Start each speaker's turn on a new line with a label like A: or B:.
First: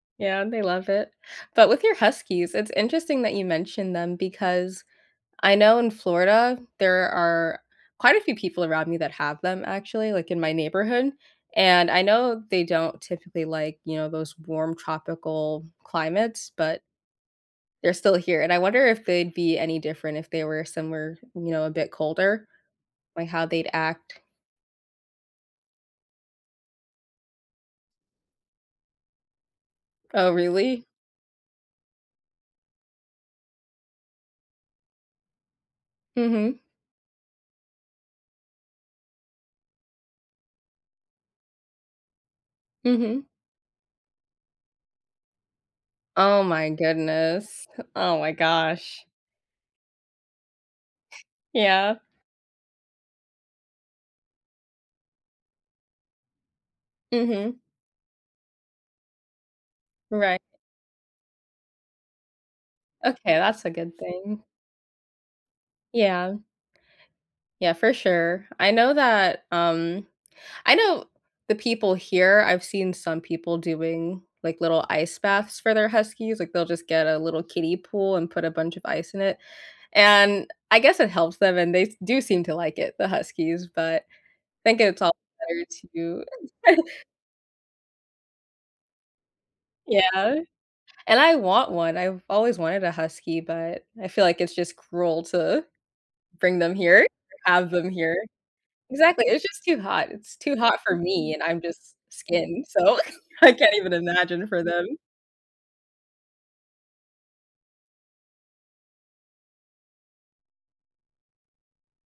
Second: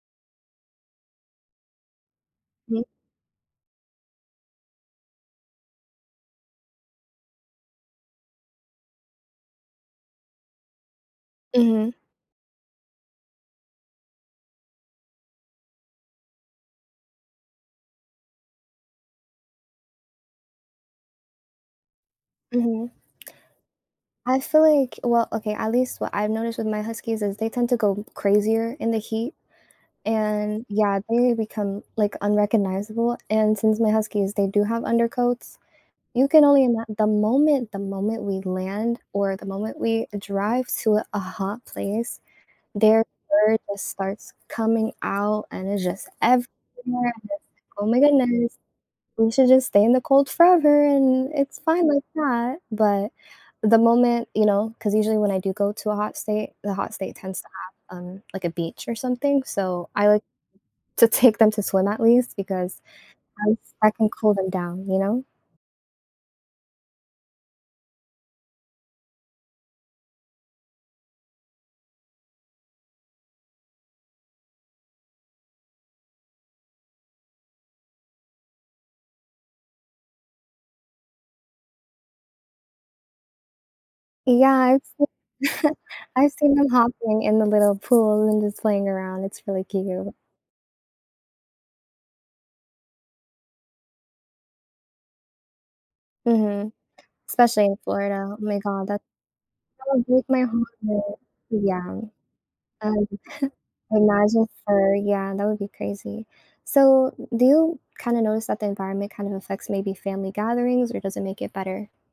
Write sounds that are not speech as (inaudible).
A: Yeah, they love it. But with your huskies, it's
B: Mm.
A: interesting that you mentioned them, because I know in Florida, there are quite a few people around me that have them, actually, like, in my neighborhood, and
B: Mhm.
A: I know they don't typically, like, you know, those warm tropical climates, but they're still here, and I wonder if they'd be any different if they were somewhere, you know, a bit colder,
B: Mhm.
A: like, how they'd act.
B: I feel like well, okay, at least what I've noticed with my huskies is they tend to go crazier in the heat,
A: Oh,
B: and
A: really?
B: yeah, they become, like, unrecognizable, and since my huskies, they do have undercoats, you can
A: Mhm.
B: only ima the moment the moment we land or the moment we drive to a a hot place, their
A: Mhm.
B: fur just starts coming out and it's just
A: Oh,
B: everywhere
A: my
B: and
A: goodness. Heh
B: oh my
A: oh my
B: goodness,
A: gosh.
B: we should just stay in the cold forever and it's fine
A: Yeah.
B: like that, but the moment, you know 'cause usually when I do go to a hot state, the hot state tends to
A: Mhm.
B: have um, like, a beach or something, so I like
A: Righ
B: to take them to swim at least because
A: Okay,
B: I
A: that's a
B: I
A: good
B: can cool
A: thing.
B: them down, you know?
A: Yeah. Yeah, for sure. I know that, um I know the people here I've seen some people doing like little ice baths for their huskies, like, they'll just get a little kiddie pool and put a bunch of ice in it, and I guess it helps them, and they s do seem to like it, the huskies, but I
B: Yeah,
A: think
B: it's
A: it's all better
B: (chuckles)
A: to
B: I've seen them
A: (laughs)
B: hopping in the little pool and just playing around, it's really cute.
A: Yeah, and I want one, I've always wanted a husky, but I feel like it's just cruel to bring
B: Mhm.
A: them here
B: Especially
A: have
B: in
A: them here.
B: Florida, oh my God, that
A: Exactly, it's just too
B: that would
A: hot,
B: break
A: it's
B: my
A: too hot for
B: heart,
A: me, and I'm
B: yeah,
A: just
B: um,
A: skin, so
B: (chuckles)
A: (laughs) I can't even imagine
B: imagine
A: for
B: fur,
A: them.
B: yeah, that would be crazy. So, do you kind of notice that the environment kind of affects maybe family gatherings or does it make it better?